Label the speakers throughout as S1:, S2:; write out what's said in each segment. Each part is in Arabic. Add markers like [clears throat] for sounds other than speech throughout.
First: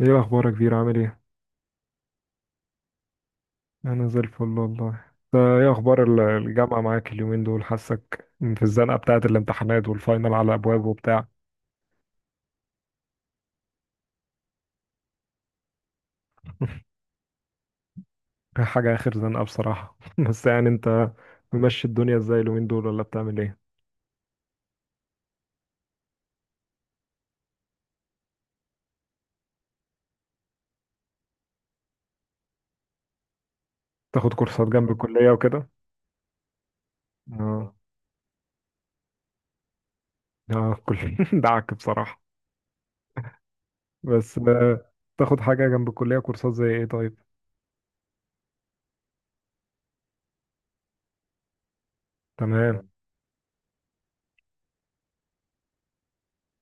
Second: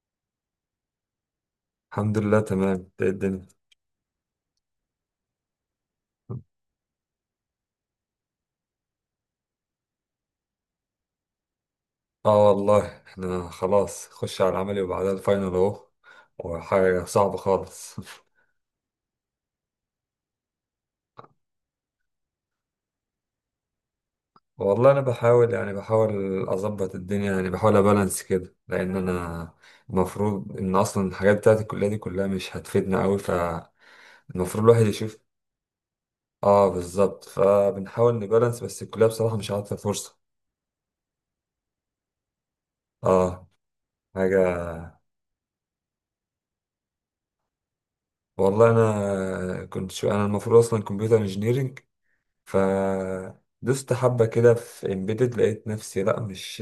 S1: ايه اخبارك كبير؟ عامل ايه؟
S2: الحمد لله، تمام. ده الدنيا.
S1: انا زي الفل والله. انت ايه اخبار الجامعه معاك اليومين دول؟ حاسك في الزنقه بتاعه الامتحانات والفاينل على ابواب وبتاع.
S2: اه، والله احنا خلاص خش على العملي وبعدها الفاينل اهو.
S1: [laughs]
S2: وحاجة صعبة خالص. [laughs]
S1: حاجه اخر زنقه بصراحه. [laughs] بس يعني انت ممشي الدنيا ازاي اليومين دول ولا بتعمل ايه؟
S2: والله انا بحاول اظبط الدنيا، يعني بحاول ابالانس كده، لان انا المفروض ان اصلا الحاجات بتاعت الكلية دي كلها مش هتفيدنا قوي،
S1: تاخد
S2: فالمفروض
S1: كورسات
S2: الواحد
S1: جنب
S2: يشوف.
S1: الكليه وكده.
S2: اه، بالظبط،
S1: اه
S2: فبنحاول نبالانس. بس الكلية بصراحة مش عارفة فرصة.
S1: اه كل [laughs] دعك بصراحه.
S2: اه،
S1: بس
S2: حاجة.
S1: تاخد حاجه جنب الكليه كورسات زي ايه طيب؟
S2: والله انا كنت شو انا المفروض اصلا كمبيوتر انجينيرنج،
S1: تمام.
S2: فدوست حبة كده في امبيدد، لقيت نفسي لأ، مش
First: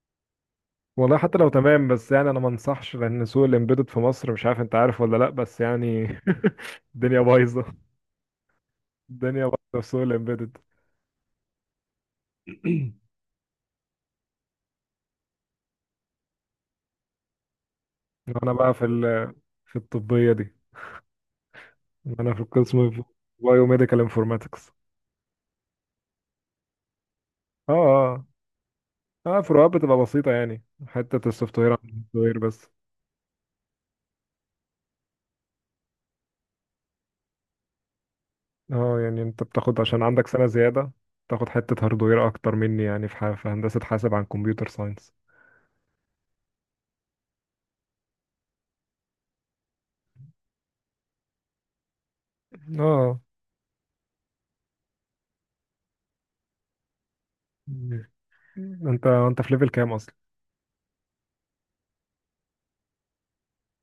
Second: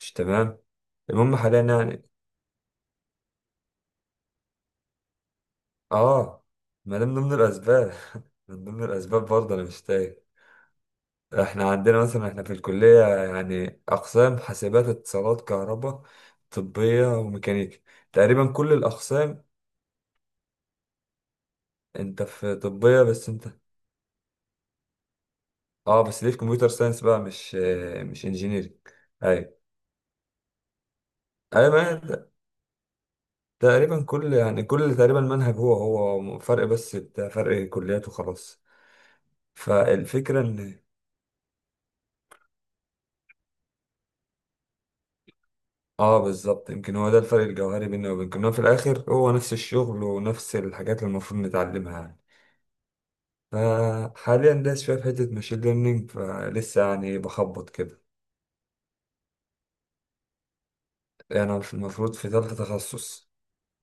S2: مش تمام.
S1: والله
S2: المهم
S1: حتى لو
S2: حاليا
S1: تمام
S2: يعني.
S1: بس يعني انا ما انصحش، لان سوق الامبيدد في مصر، مش عارف انت عارف ولا لا، بس يعني
S2: اه،
S1: [laughs]
S2: ما ده من
S1: الدنيا
S2: ضمن
S1: بايظه،
S2: الأسباب. [laughs] من ضمن الأسباب
S1: الدنيا
S2: برضه أنا
S1: بايظه في
S2: مش
S1: سوق
S2: تايه.
S1: الامبيدد.
S2: احنا عندنا مثلا، احنا في الكلية
S1: [clears throat]
S2: يعني أقسام: حاسبات، اتصالات، كهرباء، طبية، وميكانيكا.
S1: انا
S2: تقريبا كل
S1: بقى في
S2: الأقسام.
S1: في الطبيه دي.
S2: انت
S1: انا في
S2: في
S1: القسم
S2: طبية، بس انت،
S1: بايو ميديكال انفورماتكس.
S2: اه، بس ليه في كمبيوتر ساينس بقى، مش
S1: اه.
S2: مش انجينيرنج؟
S1: اه
S2: ايوه،
S1: فروقات بتبقى بسيطه يعني، حته السوفت وير عن الهارد
S2: ايوه.
S1: وير بس.
S2: تقريبا كل تقريبا المنهج هو هو. فرق بس بتاع فرق كليات وخلاص.
S1: اه يعني انت بتاخد عشان عندك
S2: فالفكرة
S1: سنه
S2: ان،
S1: زياده، تاخد حته هارد وير اكتر مني، يعني في في هندسه حاسب عن كمبيوتر ساينس.
S2: اه بالظبط، يمكن هو ده الفرق الجوهري بيننا وبينكم، إن هو في الاخر هو نفس الشغل ونفس الحاجات اللي المفروض نتعلمها يعني.
S1: اه.
S2: فحاليا داس شوية في حتة ماشين ليرنينج، فلسه يعني بخبط كده.
S1: انت في ليفل كام اصلا؟
S2: يعني أنا المفروض في تالتة تخصص،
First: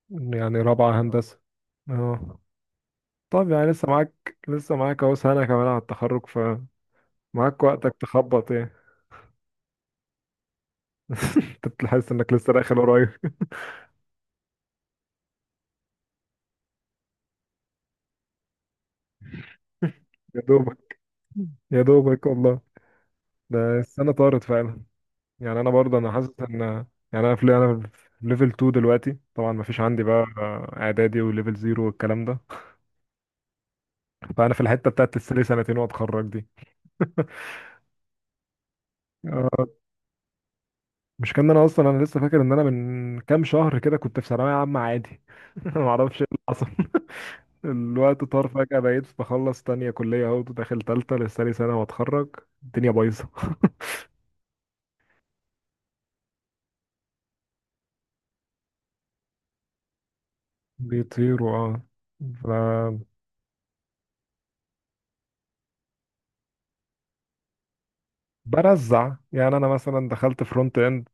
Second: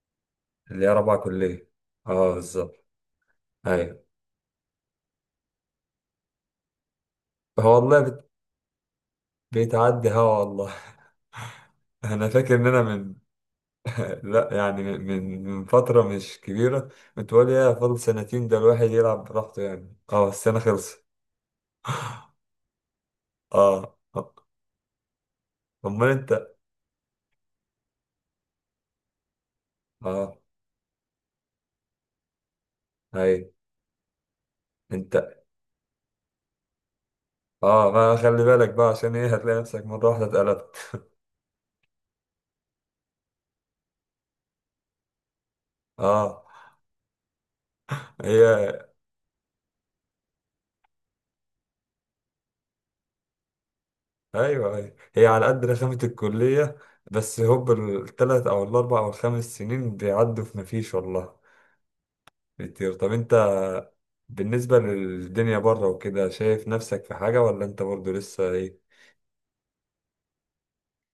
S1: يعني
S2: اللي هي
S1: رابعة
S2: رابعة
S1: هندسة.
S2: كلية. اه،
S1: اه.
S2: بالظبط.
S1: طب يعني لسه
S2: ايوه.
S1: معاك لسه معاك اهو سنة كمان على التخرج، فمعاك
S2: هو
S1: وقتك
S2: والله
S1: تخبط يعني.
S2: بيتعدي هوا والله.
S1: [laughs]
S2: [laughs]
S1: انت بتحس
S2: انا
S1: انك لسه
S2: فاكر ان
S1: داخل
S2: انا
S1: قريب.
S2: من
S1: [laughs]
S2: [laughs] لا، يعني من فترة مش كبيرة كنت بقول ايه فاضل سنتين، ده الواحد يلعب براحته يعني. اه،
S1: يا
S2: السنة
S1: دوبك،
S2: خلصت.
S1: يا دوبك والله. ده
S2: اه،
S1: السنة
S2: آه.
S1: طارت فعلا. يعني انا برضه
S2: امال
S1: انا حاسس
S2: انت،
S1: ان يعني انا في ليفل 2 دلوقتي، طبعا ما فيش عندي بقى
S2: اه
S1: اعدادي وليفل 0 والكلام ده.
S2: هاي
S1: فانا في الحتة
S2: انت،
S1: بتاعت لسه لي سنتين واتخرج دي.
S2: اه، ما خلي بالك بقى، عشان ايه هتلاقي
S1: آه،
S2: نفسك مرة واحدة اتقلبت.
S1: مش كان انا اصلا، انا لسه فاكر ان انا من كام شهر كده كنت في ثانوية عامة عادي. [laughs] ما اعرفش ايه اللي
S2: اه.
S1: حصل. الوقت طار فجأة،
S2: هي،
S1: بقيت بخلص تانية كلية اهو داخل تالتة لسه لي سنة واتخرج. الدنيا بايظة.
S2: ايوه، هي على قد رخامة الكلية. بس هوب التلات او الاربع او الخمس سنين بيعدوا في مفيش والله.
S1: بيطيروا اه.
S2: كتير. طب انت بالنسبة للدنيا بره وكده، شايف نفسك في حاجة، ولا انت برضو لسه ايه؟
S1: فبرزع يعني، انا مثلا دخلت فرونت اند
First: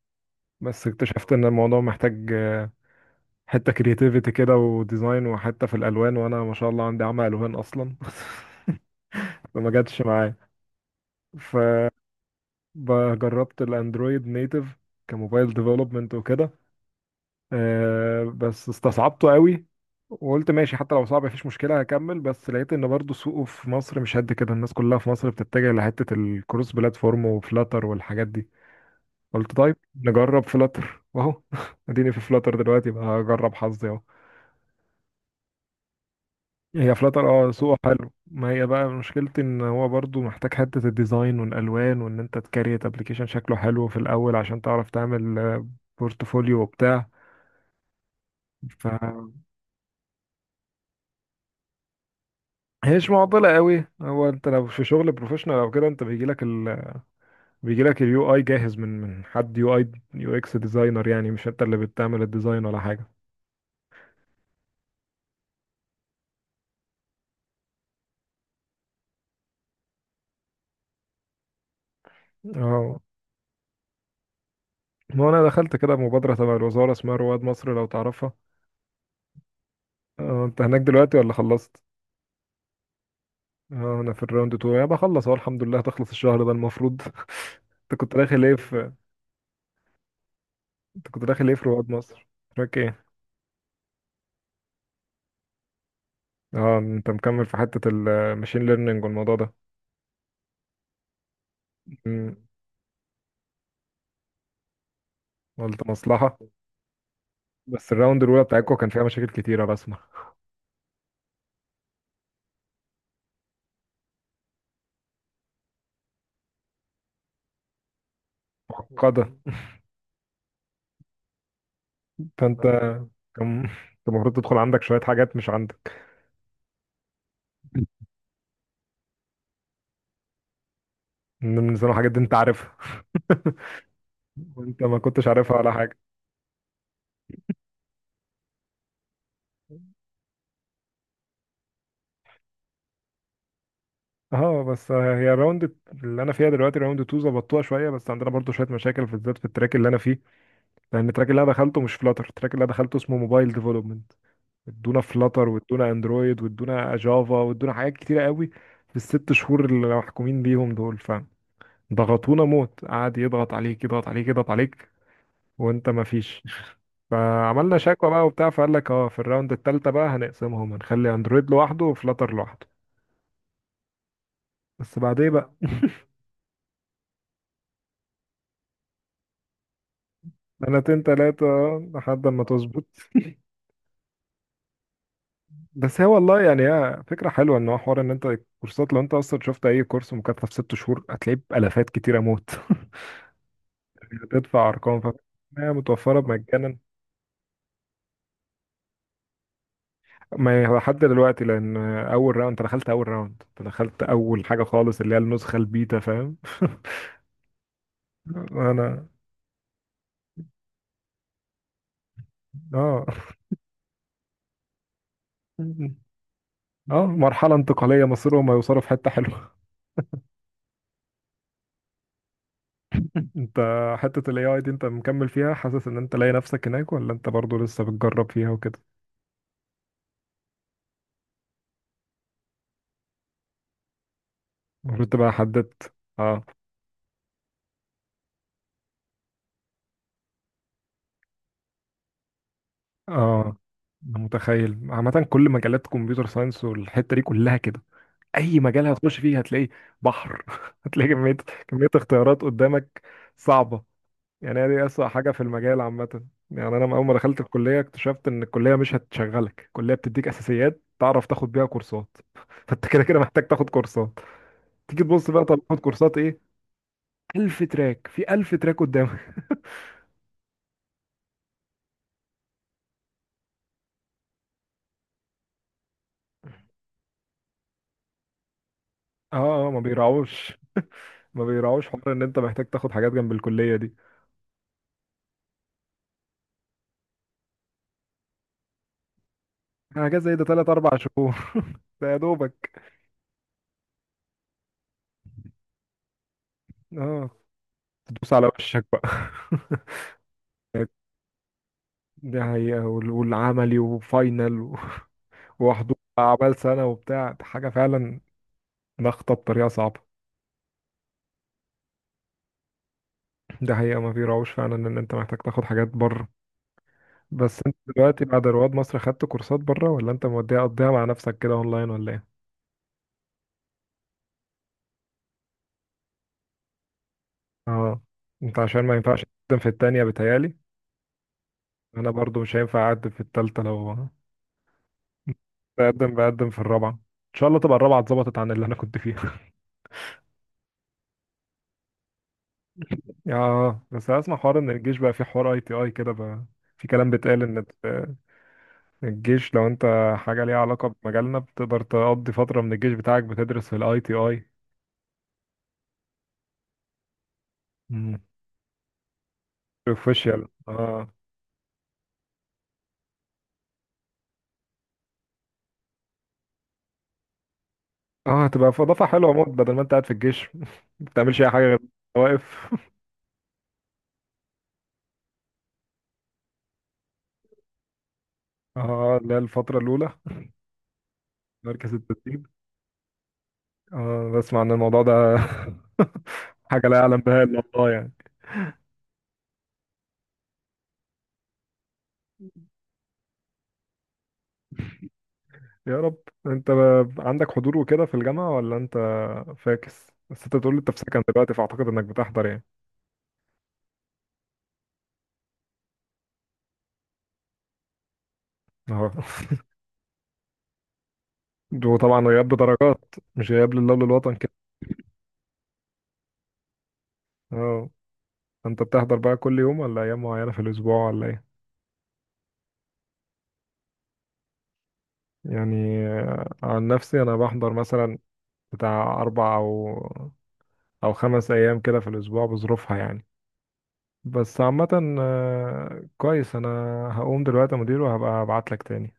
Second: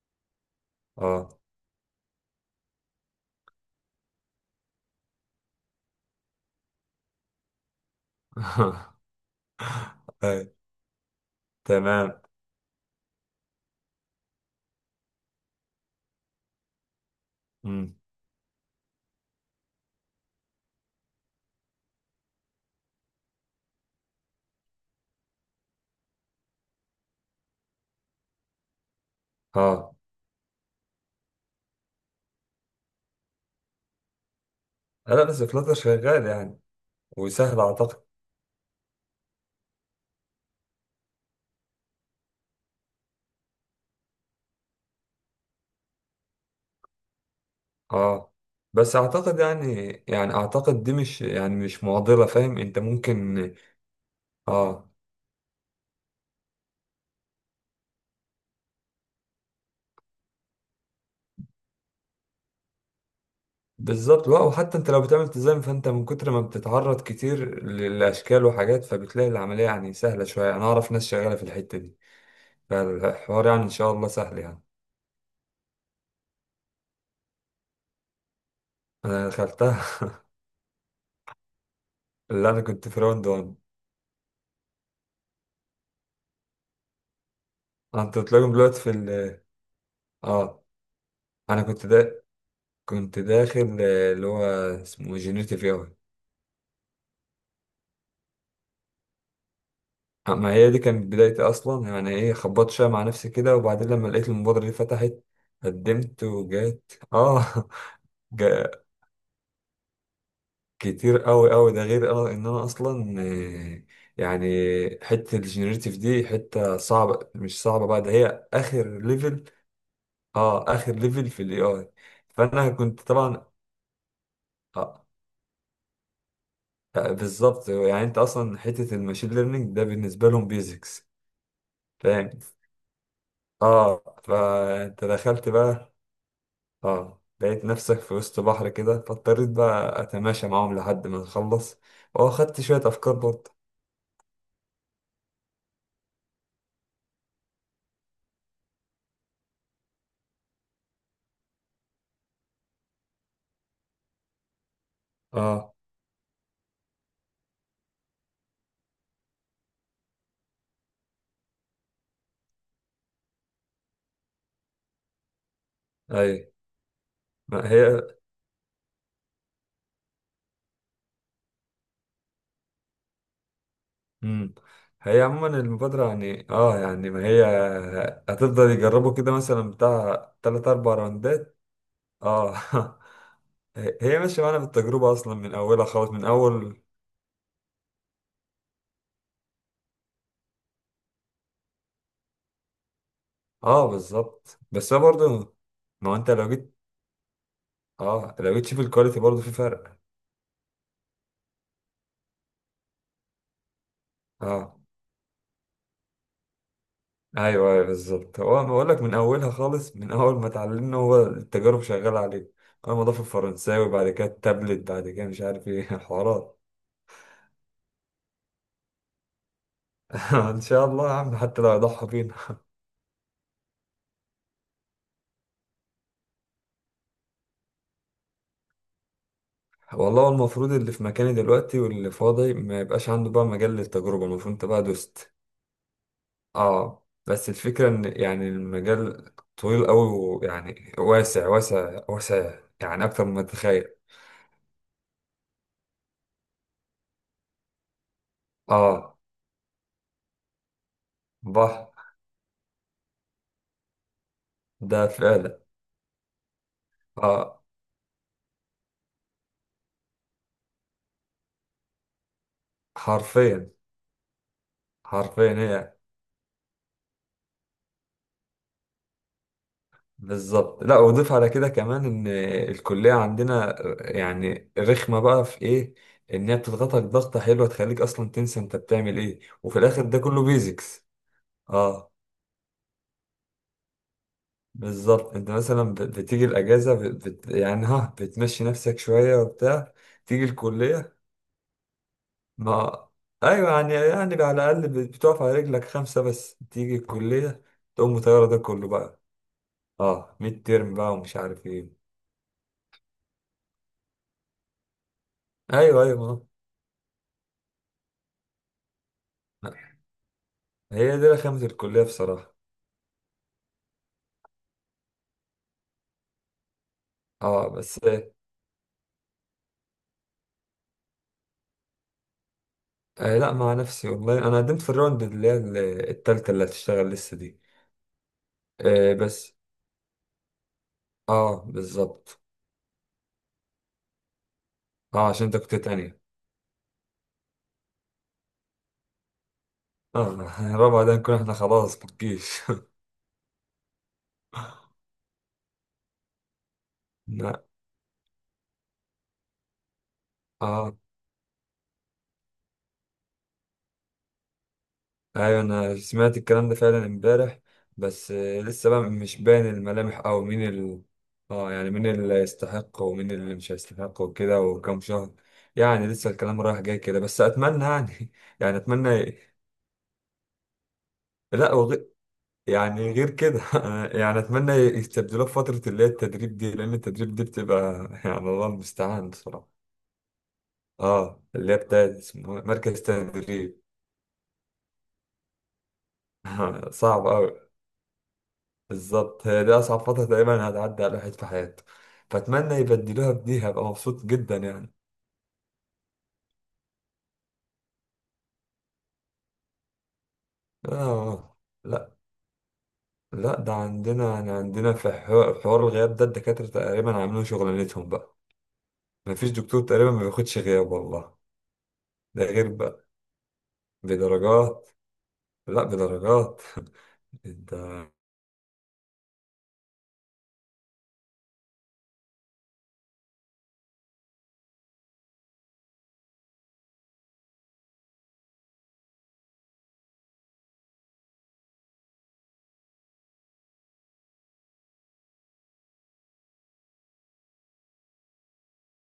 S1: بس اكتشفت
S2: اه.
S1: ان الموضوع محتاج حتة كرياتيفيتي كده وديزاين وحتة في الالوان، وانا ما شاء الله عندي عمى الوان اصلا. [laughs]
S2: [laughs]
S1: فما جاتش معايا.
S2: أي، تمام.
S1: فجربت الاندرويد نيتف كموبايل ديفلوبمنت وكده،
S2: مم.
S1: بس استصعبته قوي. وقلت ماشي حتى لو صعب مفيش مشكلة هكمل، بس لقيت ان برضو سوقه في مصر مش قد كده، الناس كلها في مصر بتتجه لحتة الكروس بلاتفورم وفلاتر والحاجات دي. قلت طيب
S2: اه،
S1: نجرب فلاتر واهو، [laughs] اديني في فلاتر دلوقتي بقى هجرب حظي اهو.
S2: لا، بس فلاتر شغال يعني،
S1: هي فلاتر اه
S2: وسهل
S1: سوقه
S2: اعتقد.
S1: حلو، ما هي بقى مشكلتي ان هو برضو محتاج حتة الديزاين والالوان، وان انت تكريت ابلكيشن شكله حلو في الاول عشان تعرف تعمل بورتفوليو وبتاع.
S2: اه،
S1: ف
S2: بس اعتقد يعني، يعني اعتقد دي مش، يعني مش معضلة، فاهم انت
S1: هي مش
S2: ممكن.
S1: معضله قوي، هو انت لو في
S2: اه،
S1: شغل بروفيشنال او كده، انت بيجي لك بيجي لك اليو اي جاهز من حد يو اي يو اكس ديزاينر، يعني مش انت اللي بتعمل الديزاين ولا حاجه.
S2: بالظبط. لا، وحتى انت لو بتعمل تزام، فانت من كتر ما بتتعرض كتير للاشكال وحاجات، فبتلاقي العملية يعني سهلة شوية. انا اعرف ناس شغالة في الحتة دي،
S1: اه.
S2: فالحوار يعني ان شاء الله سهل يعني.
S1: ما انا دخلت كده مبادره تبع الوزاره اسمها رواد مصر، لو تعرفها.
S2: انا دخلتها.
S1: اه انت هناك دلوقتي ولا خلصت؟
S2: [laughs] اللي انا كنت في راوند 1.
S1: اه انا في الراوند 2، يعني بخلص اهو الحمد لله، هتخلص الشهر ده المفروض. [laughs] انت كنت
S2: انتوا
S1: داخل
S2: تلاقيهم
S1: ايه
S2: دلوقتي في
S1: في
S2: ال اه
S1: انت كنت داخل ايه
S2: انا
S1: في
S2: كنت
S1: رواد
S2: ده
S1: مصر؟ تراك ايه؟
S2: كنت داخل، اللي هو اسمه جينيريتيف اي.
S1: اه انت مكمل في حته الماشين ليرنينج والموضوع ده؟
S2: ما هي دي كانت بدايتي اصلا يعني، ايه،
S1: مم،
S2: خبطت شويه مع نفسي كده، وبعدين لما لقيت المبادره دي فتحت،
S1: قلت
S2: قدمت،
S1: مصلحه.
S2: وجات اه.
S1: بس الراوند
S2: [laughs]
S1: الاولى
S2: جا.
S1: بتاعتكم كان فيها مشاكل كتيره بسمع.
S2: كتير قوي قوي. ده غير اه ان انا اصلا، يعني حته الجينيريتيف دي حته صعبه، مش صعبه بقى، ده هي اخر
S1: معقده.
S2: ليفل. اه، اخر ليفل في الاي اي.
S1: فانت
S2: فانا كنت
S1: كان
S2: طبعا
S1: كان المفروض تدخل عندك شويه
S2: آه
S1: حاجات مش عندك
S2: بالظبط يعني. انت اصلا حته الماشين ليرنينج ده بالنسبه لهم بيزكس،
S1: من زمان حاجات دي
S2: فاهم.
S1: انت عارفها. [laughs]
S2: اه،
S1: وانت ما
S2: فانت
S1: كنتش
S2: دخلت
S1: عارفها ولا
S2: بقى.
S1: حاجه.
S2: اه، لقيت نفسك في وسط بحر كده، فاضطريت بقى اتماشى معاهم لحد ما نخلص. واخدت شوية افكار برضه.
S1: اه بس هي اللي انا فيها دلوقتي راوند 2 ظبطوها شويه، بس عندنا برضو شويه مشاكل في الذات في التراك اللي انا فيه. لان التراك اللي انا دخلته مش فلاتر، التراك اللي انا دخلته اسمه موبايل ديفلوبمنت. ادونا فلاتر
S2: اه،
S1: وادونا اندرويد وادونا جافا وادونا حاجات كتيره قوي في الست شهور اللي محكومين بيهم دول. ضغطونا موت، قعد يضغط عليك يضغط عليك يضغط عليك وانت ما فيش.
S2: ايوه. ما
S1: فعملنا
S2: هي.
S1: شكوى بقى وبتاع، فقال لك اه في الراوند التالتة بقى هنقسمهم، هنخلي اندرويد لوحده وفلاتر لوحده.
S2: مم.
S1: بس
S2: هي
S1: بعدين
S2: عموما
S1: بقى
S2: المبادرة يعني، اه، ما هي هتفضل يجربوا كده، مثلا بتاع تلات أربع
S1: سنتين تلاتة
S2: راوندات.
S1: لحد ما
S2: اه.
S1: تظبط. [laughs]
S2: [laughs] هي ماشية معانا بالتجربة أصلا من أولها
S1: بس هي
S2: خالص، من
S1: والله يعني
S2: أول.
S1: هي فكرة حلوة، ان هو حوار ان انت الكورسات، لو انت اصلا شفت اي كورس مكثف ست شهور هتلاقيه بألافات كتيرة موت. [laughs]
S2: اه، بالظبط.
S1: هتدفع
S2: بس هو
S1: ارقام،
S2: برضه،
S1: فهي
S2: ما هو
S1: متوفرة
S2: أنت لو جيت،
S1: مجانا.
S2: اه، لو جيت تشوف الكواليتي برضه في فرق.
S1: ما هو لحد دلوقتي، لان اول راوند، انت دخلت اول حاجه
S2: اه،
S1: خالص اللي هي النسخه البيتا، فاهم. [laughs]
S2: ايوه، ايوه، بالظبط. هو بقول لك
S1: انا.
S2: من اولها خالص، من اول ما اتعلمنا هو التجارب شغاله عليه. اول ما
S1: اه
S2: ضاف الفرنساوي، بعد كده التابلت، بعد كده مش عارف ايه. [laughs] حوارات.
S1: اه مرحله انتقاليه مصيرهم هيوصلوا في حته حلوه.
S2: [laughs] ان شاء الله يا عم، حتى لو يضحى بينا.
S1: [laughs] انت حته الاي اي دي انت مكمل فيها، حاسس ان انت لاقي نفسك هناك ولا انت برضو لسه بتجرب فيها وكده؟
S2: والله هو المفروض اللي في مكاني دلوقتي واللي فاضي ما يبقاش عنده بقى مجال للتجربه، المفروض انت بقى
S1: المفروض تبقى
S2: دوست.
S1: حددت. اه.
S2: اه، بس الفكره ان يعني المجال طويل قوي، ويعني واسع واسع واسع، يعني اكتر مما
S1: اه
S2: تتخيل.
S1: انا متخيل عامه، كل مجالات كمبيوتر ساينس والحته دي كلها كده، اي مجال
S2: اه،
S1: هتخش فيه هتلاقي بحر. [laughs] هتلاقي كميه كميه
S2: بحر.
S1: اختيارات قدامك، صعبه. يعني هي دي
S2: ده
S1: اسوأ حاجه في
S2: فعلا.
S1: المجال عامه. يعني انا اول ما دخلت
S2: اه،
S1: الكليه اكتشفت ان الكليه مش هتشغلك، الكليه بتديك اساسيات تعرف تاخد بيها كورسات. [laughs] فانت كده كده محتاج تاخد
S2: حرفيا.
S1: كورسات. تيجي تبص بقى،
S2: حرفيا
S1: طب تاخد
S2: هي.
S1: كورسات ايه؟ ألف تراك في ألف تراك قدامك. [laughs]
S2: بالظبط. لا، واضيف على كده كمان ان الكليه عندنا يعني رخمه بقى في ايه، ان هي بتضغطك ضغطه حلوه تخليك اصلا تنسى انت بتعمل
S1: اه
S2: ايه،
S1: ما
S2: وفي الاخر ده كله
S1: بيراعوش،
S2: بيزكس.
S1: ما بيراعوش
S2: اه،
S1: حوار ان انت محتاج تاخد حاجات جنب الكليه دي.
S2: بالظبط. انت مثلا بتيجي الاجازه، يعني ها، بتمشي نفسك شويه وبتاع،
S1: حاجات زي ده
S2: تيجي
S1: تلات اربع
S2: الكليه
S1: شهور. [laughs] ده يا دوبك.
S2: ما. ايوه، يعني، يعني على الاقل بتقف على رجلك خمسه. بس تيجي
S1: اه
S2: الكليه تقوم
S1: تدوس
S2: مطيره
S1: على
S2: ده
S1: وشك
S2: كله
S1: بقى.
S2: بقى. اه، ميد
S1: [laughs]
S2: ترم بقى ومش عارف ايه.
S1: دي حقيقة، والعملي وفاينل [laughs] وحضور
S2: ايوه، ايوه، آه.
S1: أعمال سنة وبتاع، دي حاجة فعلا، ضغطة بطريقة صعبة.
S2: هي دي رخامة الكلية بصراحة.
S1: ده حقيقة، ما في روش فعلا إن أنت محتاج تاخد حاجات بره. بس
S2: اه،
S1: أنت
S2: بس
S1: دلوقتي بعد رواد مصر خدت كورسات بره، ولا أنت موديها قضيها مع نفسك كده أونلاين، ولا إيه؟
S2: آه، لا، مع نفسي والله. انا قدمت في الراوند اللي هي التالتة اللي هتشتغل لسه دي.
S1: أه، أنت عشان ما
S2: آه،
S1: ينفعش
S2: بس.
S1: تقدم في التانية بتهيألي.
S2: اه،
S1: أنا
S2: بالظبط.
S1: برضو مش هينفع أقدم في التالتة، لو
S2: اه، عشان انت كنت تانية.
S1: بقدم في الرابعة. إن شاء الله تبقى الرابعة اتظبطت عن اللي أنا كنت فيها. [laughs]
S2: اه. [laughs] الرابعة ده نكون احنا خلاص في الجيش.
S1: آه بس أسمع حوار إن الجيش بقى فيه حوار أي تي أي كده بقى، في كلام
S2: [laughs]
S1: بيتقال
S2: لا.
S1: إن الجيش لو انت حاجة ليها علاقة
S2: اه،
S1: بمجالنا، بتقدر تقضي فترة من الجيش بتاعك بتدرس في الاي تي اي.
S2: ايوه، انا سمعت الكلام ده فعلا امبارح.
S1: مم.
S2: بس آه، لسه بقى مش باين الملامح، او
S1: بروفيشال
S2: مين ال
S1: اه.
S2: اه يعني مين اللي يستحق ومين اللي مش هيستحق وكده، وكم شهر. يعني لسه الكلام رايح جاي كده، بس اتمنى يعني.
S1: اه
S2: [laughs]
S1: هتبقى
S2: يعني
S1: في اضافة حلوة
S2: اتمنى.
S1: موت، بدل ما انت قاعد في الجيش [laughs] ما بتعملش اي حاجة
S2: لا،
S1: غير واقف.
S2: يعني غير كده. [laughs] يعني اتمنى يستبدلوه في فتره اللي هي التدريب دي، لان التدريب دي بتبقى، [laughs] يعني الله
S1: [laughs] اه
S2: المستعان
S1: اللي هي
S2: بصراحه.
S1: الفترة الأولى،
S2: اه، اللي هي
S1: مركز
S2: بتاعت
S1: التدريب.
S2: اسمه إيه؟ مركز تدريب.
S1: اه بسمع ان الموضوع ده [laughs] حاجة
S2: [laughs]
S1: لا يعلم
S2: صعب
S1: بها
S2: قوي.
S1: إلا الله يعني.
S2: بالظبط، هي دي اصعب فتره تقريبا هتعدي على الواحد في حياته، فاتمنى يبدلوها بدي، هبقى مبسوط جدا يعني.
S1: يا رب. انت عندك حضور وكده في الجامعة، ولا انت فاكس؟ بس انت بتقول لي انت في سكن دلوقتي،
S2: اه،
S1: فاعتقد انك
S2: لا،
S1: بتحضر يعني.
S2: لا. ده عندنا يعني، عندنا في حوار الغياب، ده الدكاتره تقريبا عاملين شغلانتهم بقى.
S1: اه.
S2: مفيش
S1: [laughs]
S2: دكتور تقريبا ما بياخدش غياب والله.
S1: وطبعا
S2: ده
S1: غياب
S2: غير بقى
S1: بدرجات، مش غياب لله وللوطن.
S2: بدرجات. لا، بدرجات. [laughs]
S1: اه.
S2: انت
S1: انت بتحضر بقى كل يوم، ولا ايام معينة في الاسبوع، ولا ايه؟ يعني عن نفسي انا بحضر مثلا بتاع اربع او او خمس ايام كده في الاسبوع، بظروفها يعني. بس عامة كويس. انا هقوم دلوقتي يا مدير، وهبقى ابعت لك تاني.